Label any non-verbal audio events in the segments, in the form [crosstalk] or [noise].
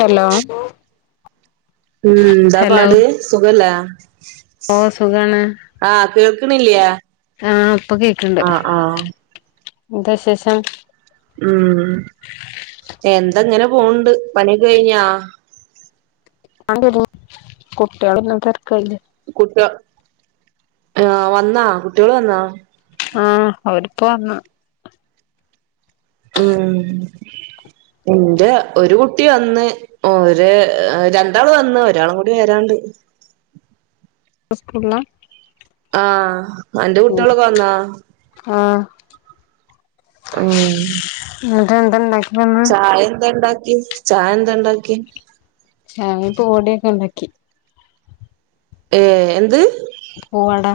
Hello ഉം എന്താ hello പാട് സുഖല്ലേ? ഓ സുഖാണ് ആഹ് കേൾക്ക്ണില്ലേ? ആഹ് ഇപ്പൊ കേക്ക്ണ്ട് എന്താ വിശേഷം? ഉം എന്ത ഇങ്ങനെ പോവ്ണ്ട് പണിയൊക്കെ കഴിഞ്ഞോ? അതെന്തെടോ? കുട്ടികളൊന്നും തിരക്കായിലെ? കുട്ടികള് ആഹ് വന്നോ കുട്ടികള് വന്നാ? ആഹ് അവരിപ്പ വന്ന് ഉം ഇന്റെ ഒരു കുട്ടി വന്ന് ഓര് രണ്ടാള് വന്ന് ഒരാളും കൂടി വരാണ്ട് വേറെ സ്കൂൾള്ളാ? ആഹ് അന്റെ കുട്ടിയളൊക്കെ വന്നാ? ആഹ് ഉം ഇന്നെട്ട് എന്ത ഇണ്ടാക്കിണ് ഇന്ന്? ചായ എന്താ ഇണ്ടാക്കി ചായ എന്താ ഇണ്ടാക്കി ചായിം പൂവടിം ഒക്കെ ഇണ്ടാക്കി ഏഹ് എന്ത് പൂവട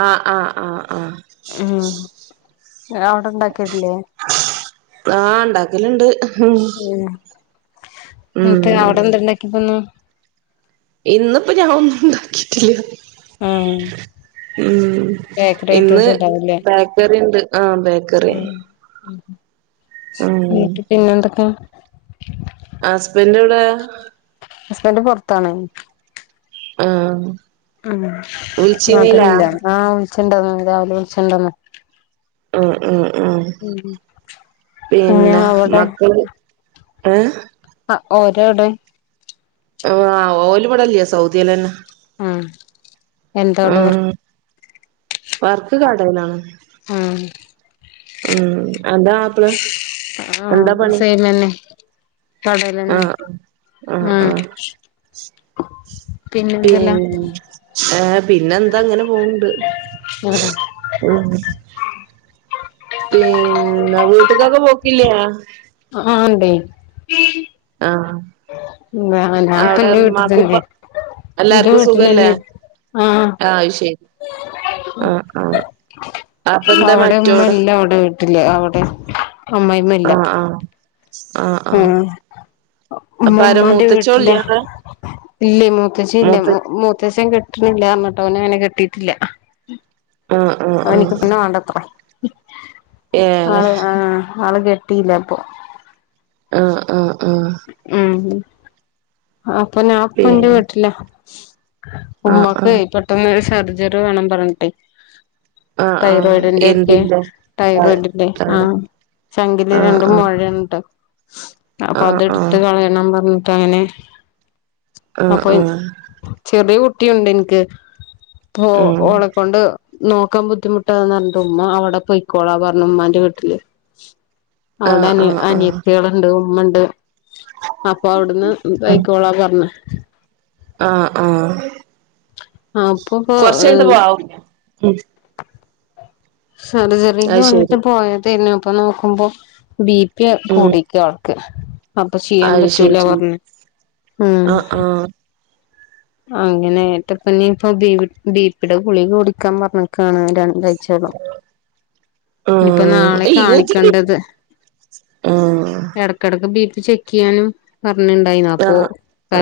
ആഹ് ആഹ് ആഹ് ആഹ് ഉം ഇങ്ങളവടെ ഇണ്ടാക്കലില്ലേ ആഹ് ഇണ്ടാക്കല് ഇണ്ട് ഉം ഏഹ് ഇന്ന്ട്ട് അവടെ എന്താ ഇണ്ടാക്കി ഇപ്പന്ന് ഇന്ന് ഇപ്പൊ ഞങ്ങള് ഒന്നും ഇണ്ടാക്കിറ്റില്യ ആഹ് ഉം ഉം ബേക്കറി ഇന്ന് ഐറ്റംസ് ബേക്കറി ഇണ്ട് ആഹ് ബേക്ക ഉം ഉം ഉം എന്നട്ട് പിന്നെ എന്താക്കാ ഹസ്ബെൻഡ് എവടെ ഹസ്ബൻഡറ്റ് പാെർത്താണേ ആഹ് ആഹ് മാറ്റ്ണില്ലേ ആഹ് വിളിച്ച് ഇണ്ടായിരുന്നു രാവിലെ വിളിച്ച് ഇണ്ടായിരുന്നു ഉം ഉം ഉം പിന്നെ മക്കള് ഏഹ് ആഹ് ഓര് എവടെ ആഹ് ഓല് ഇവടെ ഇല്യ സൗദ്യേലെന്നെ ആഹ് എന്താ അവടെ വർ ഉം വർക്ക് കടേലാണ് ആഹ് ഉം അന്റെ മാപ്ളെ എന്താ പണി ഇങ്ങെന്നെ ആഹ് ആഹ് ആഹ് ഉം ആഹ് പിൻ പിന്നെന്തല്ലാ ഏഹ് പിന്നെ എന്താ ഇങ്ങനെ പോവ്ണ്ട് ഉം ഉം പിന്നെ വീട്ട്ക്കൊക്കെ പോക്കില്ലേ അആഹ് ഇണ്ടേയ് ഉം ആഹ് ഉം ഞാനാ ഞാൻ ഇപ്പ അവിടെ ഇന്റെ വീട്ടിൽ ഉമ്മാക്കും ഉപ്പ തന്നെ ഇന്റെ എല്ലാർക്കും സുഖല്ലേ വീട്ടിന്ന്എന്നെ ആഹ് അത് ശരി ആഹ് ആഹ് അപ്പൊ എന്താ അവടെ ഇമ്മ മറ്റോട് ഇല്ല അവടെ വീട്ടില് അവടെ അമ്മായിമ്മ ഇല്ല ആഹ് ആഹ് ആഹ് ആഹ് ഉം ഉമ്മ അപ്പൊ ആരാ ഉമ്മാന്റെ വീട്ടിലാ മൂത്തച്ചോളില്ലേ അവിടെ ഇല്ലേയ് മൂത്തച്ചി ഇല്ലേയ് മൂത്ത മുമൂത്തച്ചൻ കെട്ട്ണില്ലാ പറഞ്ഞ്ട്ട് ഓന് ഇങ്ങനെ കെട്ടീറ്റില്ല ആഹ് ആഹ് ഓൻക്ക് ആഹ് ഇപ്പത്തന്നെ വാണ്ടത്രേ ഏഹ് ആള് ആഹ് ആള് കെട്ടിയില്ല അപ്പൊ ആഹ് ആഹ് ആഹ് ഉം അപ്പൊ ഞാൻ ഇപ്പ പിന്നെ ഇന്റെ വീട്ട്ലാ ആഹ് ഉമ്മക്ക് ആഹ് പെട്ടെന്നൊരു സർജറി വേണം പറഞ്ഞിട്ടേയ് ആഹ് ആഹ് തൈറോയ്ഡിന്റെക്കെ എന്തിന്റെ തൈറോയ്ഡിന്റെ ആഹ് ചങ്കില് രണ്ട് മൊഴ ആഹ് ഇണ്ട് അപ്പ അത് ആഹ് ഇട്ത്ത് കളയണം പർഞ്ഞിട്ട് അങ്ങനെ ആഹ് ആഹ് അപ്പൊ ഇൻ ആഹ് ചെറിയ കുട്ടിയുണ്ട് എനിക്ക് അപ്പൊ ആഹ് ആഹ് ഓളെക്കൊണ്ട് നോക്കാൻ ബുദ്ധിമുട്ടാന്ന് പറഞ്ഞിട്ട് ഉമ്മ അവിടെ പോയിക്കോളാ പറഞ്ഞു ഉമ്മാന്റെ വീട്ടില് അവിടെ ആഹ് അനി ആഹ് അനിയത്തിയേള്ണ്ട് ഉമ്മണ്ട് അപ്പൊ അവ്ടുന്ന് ആഹ് പൊയ്ക്കോളാ പറഞ്ഞ് ആഹ് ആഹ് അപ്പൊ കൊറച്ചയ്നിട്ട് വാ ഇപ്പൊ ഉം സർജറിക്ക് അത് വേണ്ടീട്ട് ശരി പോയതെര്ന്നു അപ്പൊ നോക്കുമ്പോ ബിപി അ ഉം കൂടി ക്കി ആൾക്ക് അപ്പൊ ചെയ്യാൻ അത് പറ്റൂല ശരി പറഞ്ഞു ഉം ആഹ് ആഹ് അങ്ങനൊയിട്ടപ്പ നീയിപ്പ ബീ ബീപ്പിടെ ഗളിക കുടിക്കാൻ പറഞ്ഞക്കാണ് രണ്ട യ്ച്ച ഇപ്പൊ ആഹ് നാളെ ഏയ് ഒതുങ്ങി കാണിക്കണ്ടത് ആഹ് എടക്കെടെക്ക് ബീപി ചെക്കിയ്യാനും പറഞ്ഞിണ്ടായിന്നു അപ്പൊ ആഹ്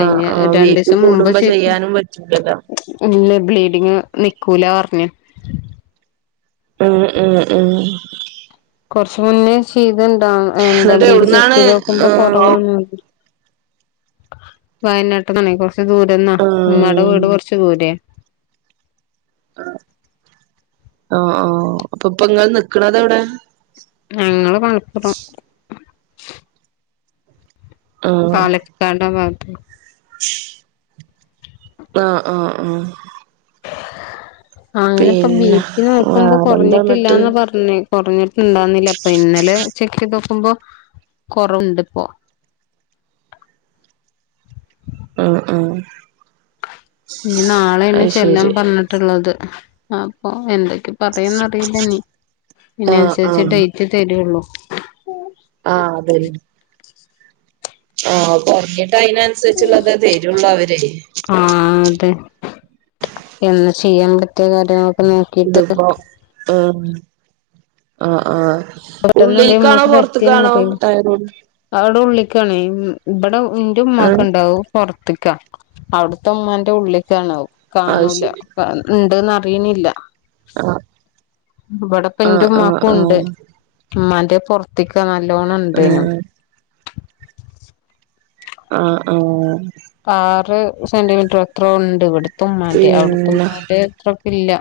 ആഹ് ആഹ് വീട്ടിൽ രണ്ടീസം മുമ്പ് കൂടുമ്പോ ചെക്ക് ചെയ്യാനും പറ്റൂല്ലല്ലോ ഇല്ല ബ്ലീഡിങ്ങ് നിക്കൂല പറഞ്ഞു ഉം ഉം ഉം കൊറച്ച് മുന്നേ ചെയ്തുണ്ടാവും എന്താ എന്നിട്ട് ബീപി ചെക്ക് എവിടുന്നാണ് ചെയ്ത നോക്കുമ്പോ ആഹ് കൊറവാണ് വയനാട്ടിന്നാണെ കൊറച്ച് ദൂരന്നാ ആഹ് ഉമ്മാടെ വീട് കുറച്ച് ദൂരെ ഓ ഓ അപ്പൊ ഇപ്പൊങ്ങള് നിക്കണതെവിടെ? ഞങ്ങള് മലപ്പുറം പാലക്കട് ആഹ് ഭാഗത്ത്‌ ഷ് ആഹ് ആഹ് ആഹ് സായിനപ്പ ബി പിന്നെ പി നോക്കുമ്പൊ വേറെന്താ എന്നിട്ട് കൊറഞ്ഞിട്ടില്ലാന്ന പറഞ്ഞെ കുറഞ്ഞിട്ട്ണ്ടാന്നില്ല ഇപ്പൊ ഇന്നലെ ചെക്ക് ചെയ്ത് നോക്കുമ്പോ കൊറവുണ്ട് ഇപ്പോ ആഹ് ആഹ് ഇനി നാളേണ് അത് ചെല്ലാൻ ശരി പറഞ്ഞിട്ടുള്ളത് അപ്പൊ എന്തെക്കെ? പറയന്നറിയില്ല ഇനി ആഹ് അയിനനുസരിച്ച് ആഹ് ഡേറ്റ് തരുള്ളു ആഹ് അതന്നെ ആഹ് കൊറഞ്ഞിട്ട് അയിനന്നുസരിച്ചുള്ളതാ തരുള്ളൂ അവര് ആഹ് അതെ എന്നാ ചെയ്യാൻ പറ്റിയ കാര്യങ്ങളൊക്കെ നോ ഇതിപ്പൊ എ ആഹ് ആഹ് പെട്ടെന്ന് എന്തേ ഉള്ളിൽക്കാണോ ഉമ്മാക്ക് പൊറത്കാണോ പറ്റിയേന്നറിയില്ല ടൈറോയ്ഡ് അവിടെ ഉള്ളിക്കാണ് ഇബടെ ഇന്റെ ഏഹ് ഉമ്മാക്കണ്ടാവും പുറത്ത്ക്കാ അവിടത്തെ ഉമ്മാന്റെ ഉള്ളിക്കാണ് അത് കാണൂല ശരി അ ഇണ്ട്ന്ന് അറിയ്ണില്ല ആഹ് ഇവിടെപ്പന്റെ ആഹ് ഉമ്മാക്കൂണ്ട് ആഹ് ഉമ്മാന്റെ പൊറത്ത്ക്ക നല്ലോണണ്ടേനും ആഹ് ആഹ് ആഹ് ആറ് സെന്റിമീറ്റർ എത്രോ ഉണ്ട് ഇവിടുത്ത ഉമ്മാന്റെ പിന്നെ അവിടുത്തുമ്മാന്റെ അത്രക്കില്ല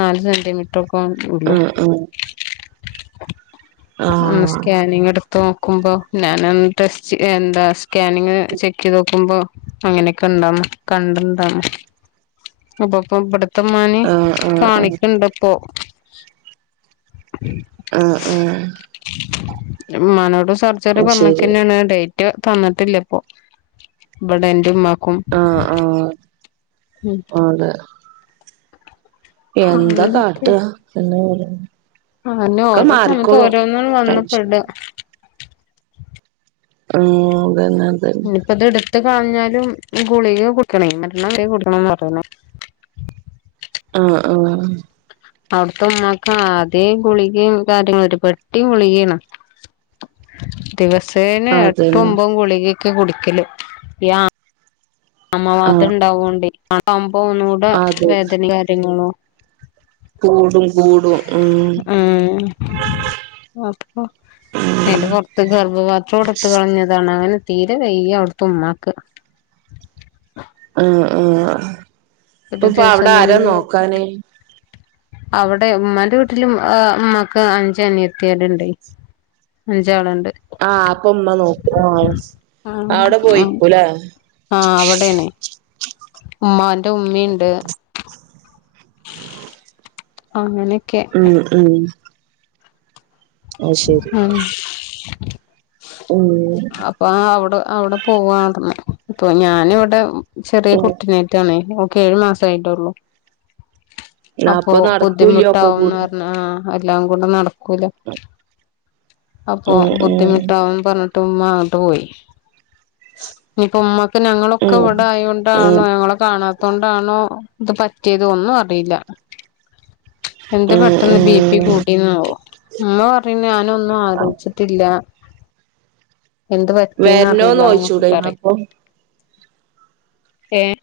നാല് സെന്റിമീറ്റർ ഒക്കൊള്ളു ആഹ് ആഹ് ആഹ് ആഹ് അന്ന് സ്കാനിങ് എടുത്ത് നോക്കുമ്പോ ഞാനന്ന് ടെസ്റ്റ്‌ എന്താ സ്കാനിങ് ചെക്കീതോ ക്ക്മ്പോ അങ്ങനൊക്കെ ഇണ്ടന്ന് കണ്ടണ്ടന്ന് അപ്പൊപ്പ ഇവടെ ത്തെമ്മാനീം ആഹ് ആഹ് കാണിക്കുണ്ട് പ്പോ ആഹ് ആഹ് ഇമ്മാനോട് സർജറി അത് ശരി പറഞ്ഞക്കന്നേണ് ഡേറ്റ് തന്നിട്ടില്ല ഇപ്പൊ ഇവടെ എന്റെ ഉമ്മാക്കും ആഹ് ഉം ആഹ് ല്ലേ എന്താ അങ്ങനെയൊക്കെ കാട്ടാ എന്നാ പറയാനാ അങ്ങൻന്നെ ഓരോ സമയത്ത് ഓരോന്ന്ണ്ട് വന്ന് ടെൻഷൻ പെടാ ആഹ് അതെന്നെ അതെന്നെ ഇപ്പ ഇത് ഇട്ത്ത്കളഞ്ഞാലും ഗുളിക കുടിക്കണേ മരണം വരെ കുടിക്കണംന്ന് പറയ്ന്നെ ആഹ് ആഹ് അവ്ട്ത്തെ ഇമ്മാക്ക് ആദ്യേ ഗുളികയും കാര്യങ്ളും ഒര് പെട്ടി ഗുളികേയ്ണ് ദിവസേനെ എട്ടും അതന്നെ ഒമ്പതും ഗുളികയെക്കെ കുടിക്കെല് ഇപ്പ ഈ ആ ആമവാതം ആഹ് ഇണ്ടാവോണ്ടേ അതാവുമ്പൊ ഒന്നും കൂടെ അതെ വേദനിം കാര്യങ്ങളും കൂടും കൂടും ഉം ഉം അപ്പൊ അയ്‌ന്റെ പൊർത്ത് ഗർഭപാത്രോ ഇട്ത്ത്കളഞ്ഞതാണ് അങ്ങനെ തീരെ വെയ്യ അവ്ട്ത്തെ ഉമ്മാക്ക് അഹ് ആഹ് പ്പ ഒരു പ്പ അവ്ടെ ദിവസം ആരാ നോക്കാന് അവ്ടെ ഉമ്മാന്റെ വീട്ടില് എഹ് ഇമ്മാക്ക് അഞ്ച് അനിയത്ത്യാള് ഇണ്ടെയ് അഞ്ചാള്ണ്ട് ആഹ് അപ്പ ഇമ്മ നോക്കു ആഹ് അഹ് സ് ആഹ് അവ്ടെ പോയിക്കുലേ ആഹ് അവിടെയാണ് ഉമ്മാന്റെ ഉമ്മിണ്ട് അങ്ങനെക്കെ ഉം ഉം അയ് ശരി ഉം ഉം അപ്പൊ ആഹ് അവ്ടെ അവ്ടെ പോവു [unintelligible] മ്മെ ഇപ്പൊ ഞാന് വടെ ചെറ്യേ ഉം കുട്ടിനേ റ്റാണേ ഓക്ക് ഏഴ് മാസെ ആയിട്ടൊള്ളൂ. അപ്പൊ നടക്കൂല്യ ഒക്കെ ബുദ്ധിമുട്ടാവുന്ന് കൂടി പർഞ്ഞ് ആഹ് ആഹ് എല്ലാം കൂടെ നടക്കൂല അപ്പൊ ഉം ഉം ബുദ്ധിമുട്ടാവും പർഞ്ഞ് ട്ട് മ്മ അങ്ങട്ട് പോയി ഞ്ഞ്പ്പൊ ഉമ്മാ ക്ക് ഞങ്ങളൊക്കെ ഉം ഇവ്ടെ ആയോണ്ടാണ് ഉം ഞങ്ങളെ കാണാ ത്തോണ്ടാണോ ഇത് പറ്റ്യേത് ഒന്നും അറിയില്ല എന്തെ ഉം പെട്ടെന്ന് ബി പി ഉം കൂടീന്നാവോ മ്മ പറീണ് ഞാനൊന്നും ആലോയ്ച്ച്ട്ടില്ല എന്ത് പറ്റിന്ന് വരണോന്ന് അഅറിയില്ലാന്നൊക്കെ ചോയിച്ചൂടായിരുന്നോ പറയും അപ്പൊ ഏഹ്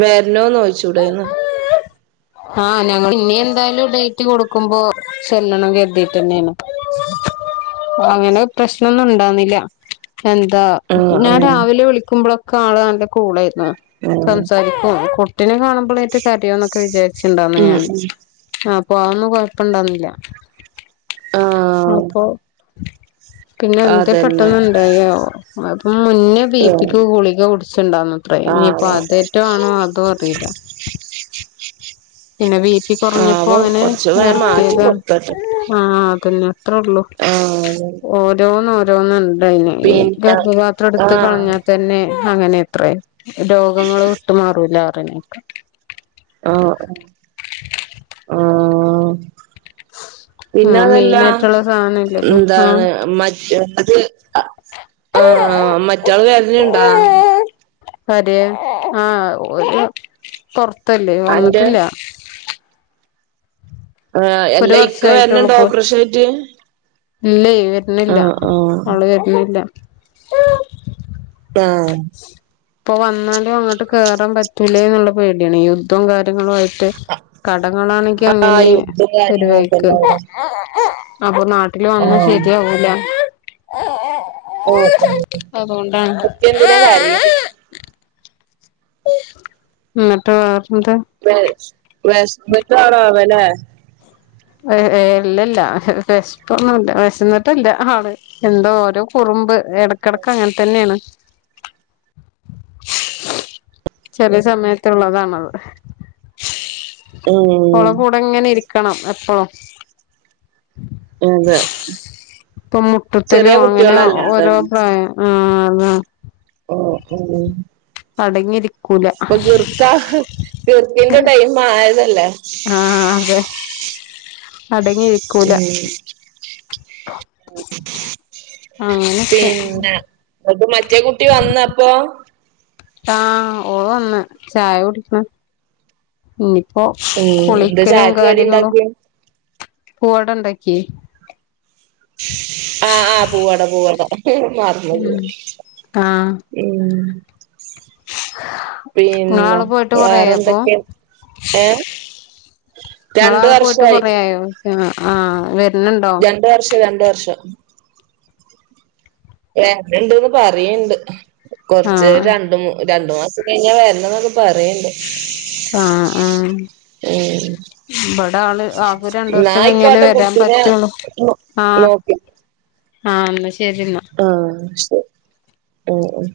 വെര്നോന്നോയ്ച്ചൂടേയ്ന്ന ആഹ് ഞങ്ങള് ഇനി എന്തായാലും ഡെയ്റ്റ് കൊടുക്കുമ്പൊ ചെല്ലണം കെര്തീറ്റെന്നേണ് അങ്ങനെ അഹ് പ്രശ്നൊന്നും ഇണ്ടാന്നില്ല്യ എന്താ ആഹ് ഞാൻ ആഹ് രാവിലെ വിളിക്കുമ്പളൊക്കെ ആള് നല്ല കൂളായിര്ന്ന് ആഹ് സംസാരിക്കും കു ട്ടിനെ കാണുമ്പളേറ്റെ കര്യോന്നൊക്കെ വിചാരിച്ച്ണ്ടായ്ർന്നു ഉം ഞാന് ഉം അപ്പൊ അതൊന്നും കൊഴപ്പണ്ടാർന്നില്ല ആഹ് അപ്പൊ പിന്നെ എന്തേ അതന്നെ പെട്ടെന്ന് ഇണ്ടായി ആവോ അപ്പം മുന്നിം ബീ പിക്ക് ഗുളിക കുടിച്ച്ണ്ടാർന്നത്രേ ഇഞ്പ്പ ആവോ അതേറ്റെ ആണോ അതും അറീല പിന്നെ ബീപി കൊറഞ്ഞപ്പോ ആവോ അങ്ങനെ കൊറച്ച് വേം മാറ്റി നിറ്ത്ത്യേതാ കൊടുക്കട്ടെ ആഹ് അതന്നെ ത്രോള്ളൂ ആഹ് ഓരോന്ന് ഓ രോന്ന് ഇണ്ടായ്ന് പിന്നെ ഗർഭപാത്രം ഇടുത്ത് ആഹ് കളഞ്ഞാ തന്നെ അങ്ങനെത്രേ രോഗങ്ങൾ വിട്ട്മാറൂലാറിനേക്കാ അഹ് ആഹ് പിന്നെ ആ അതല്ലാ മെയിനായിട്ടുള്ള സാധനല്ലേ ഇപ്പൊ ആ ന്താണ് മറ്റേ അത് ആഹ് മറ്റാള് വര്ല്ണ്ടോ പാര് ആഹ് ഓല് കൊ ത്തല്ലേ അന്റെ വന്ന്ട്ട്ല്ല ആഹ് അല്ല ഇക്ക വര്ണ് വർഷായിട്ടുള്ളൂ ണ്ടോ ഇപ്പോ ഓപ്പറേഷായിട്ട് ഇല്ലേ വരുന്നില്ല ആഹ് ആള് വരുണ്ല്ല ആഹ് ഇപ്പോ വന്നാലും അങ്ങോട്ട് കേറാൻ പറ്റൂലേന്നുള്ള പേടിയാണ് യുദ്ധം കാര്യങ്ങളും ആയിട്ട് കടങ്ങളാണെങ്കി ആഹ് അങ്ങനെ യുദ്ധം ഒരു വഴിക്ക് കാര്യങ്ങളൊക്കെല്ലേ അവിടെ അപ്പോ നാട്ടില് വന്ന ആഹ് ഓഹ് ശരിയാവൂല ഓഹ് അതോണ്ടാണ് ഇക്ക എന്തിനാ കരയ്ണെ ന്നട്ട് വേറെന്താ [unintelligible] വെശന്നിട്ടാണാവോ ലെ എഹ് ഏഹ് ഇല്ലല്ല വെശപ്പൊന്നും ഇല്ല വെശന്നിട്ടല്ല ആള് എന്തോ ഓരോ കുറുമ്പ് എടക്കടക്ക് അങ്ങനെ തന്നെയാണ് ചെലേ സമയത്തുള്ളതാണത് ഉം ഉം ഓളെ കൂടെ ഇങ്ങനെ ഇരിക്കണം എപ്പളും ഇതെ ഇപ്പോ മുട്ട്ത്തലും അങ്ങനെ ഓരോ അതാണ് പ്രായം ആഹ് താ ഓഹ് [unintelligible] അടങ്ങിയിരി പ്പ ഗിർക്ക ഗിർക്കിന്റെ ടൈം ആയതല്ലേ ആഹ് അതെ അടങ്ങിയിരിക്കൂല ഉം ആങ്ങനക്കെ ഇങ്ങട്ട് മറ്റേ കുട്ടി വന്ന അപ്പോ ആഹ് ഓള് വന്ന് ചായ കുടിക്ണ് ഇനിയിപ്പോ ഉം എന്താ കുളിക്കലും ചായക്ക് കടി കാര്യങ്ങളും ഉണ്ടാക്കി പൂവടണ്ടാക്കി ആഹ് ആഹ് പൂവട പൂവട മറന്ന്ക്ക്ണ് ഉം ആഹ് ഉം പിന്നെ ഇങ്ങളാള് പോയിട്ട് കൊറേയായോ അപ്പൊ വേറെന്തക്കെ ഏ രണ്ട് വർഷായി ഞാ ആഹ് വര് രണ്ട് വർഷം രണ്ട് വർഷം വെര്ന്ണ്ട് പറയ്ണ്ട് കൊറച്ച് ആഹ് രണ്ട്മു രണ്ടു മാസം കഴിഞാ വരണം ന്നൊക്കെ പറയ്ണ്ട് ആഹ് ആഹ് ഏഹ് ഇബടെ ആള് ആൾക്ക് രണ്ട് വർഷം കഴിഞ്ഞാലേ ആയിക്കോട്ടെ വരാൻ കുട്ടീനെ പറ്റൊള്ളൂ ആഹ് നോക്കി ആഹ് ഇന്ന ശരിന്ന ആഹ് ശരി അഹ അഹ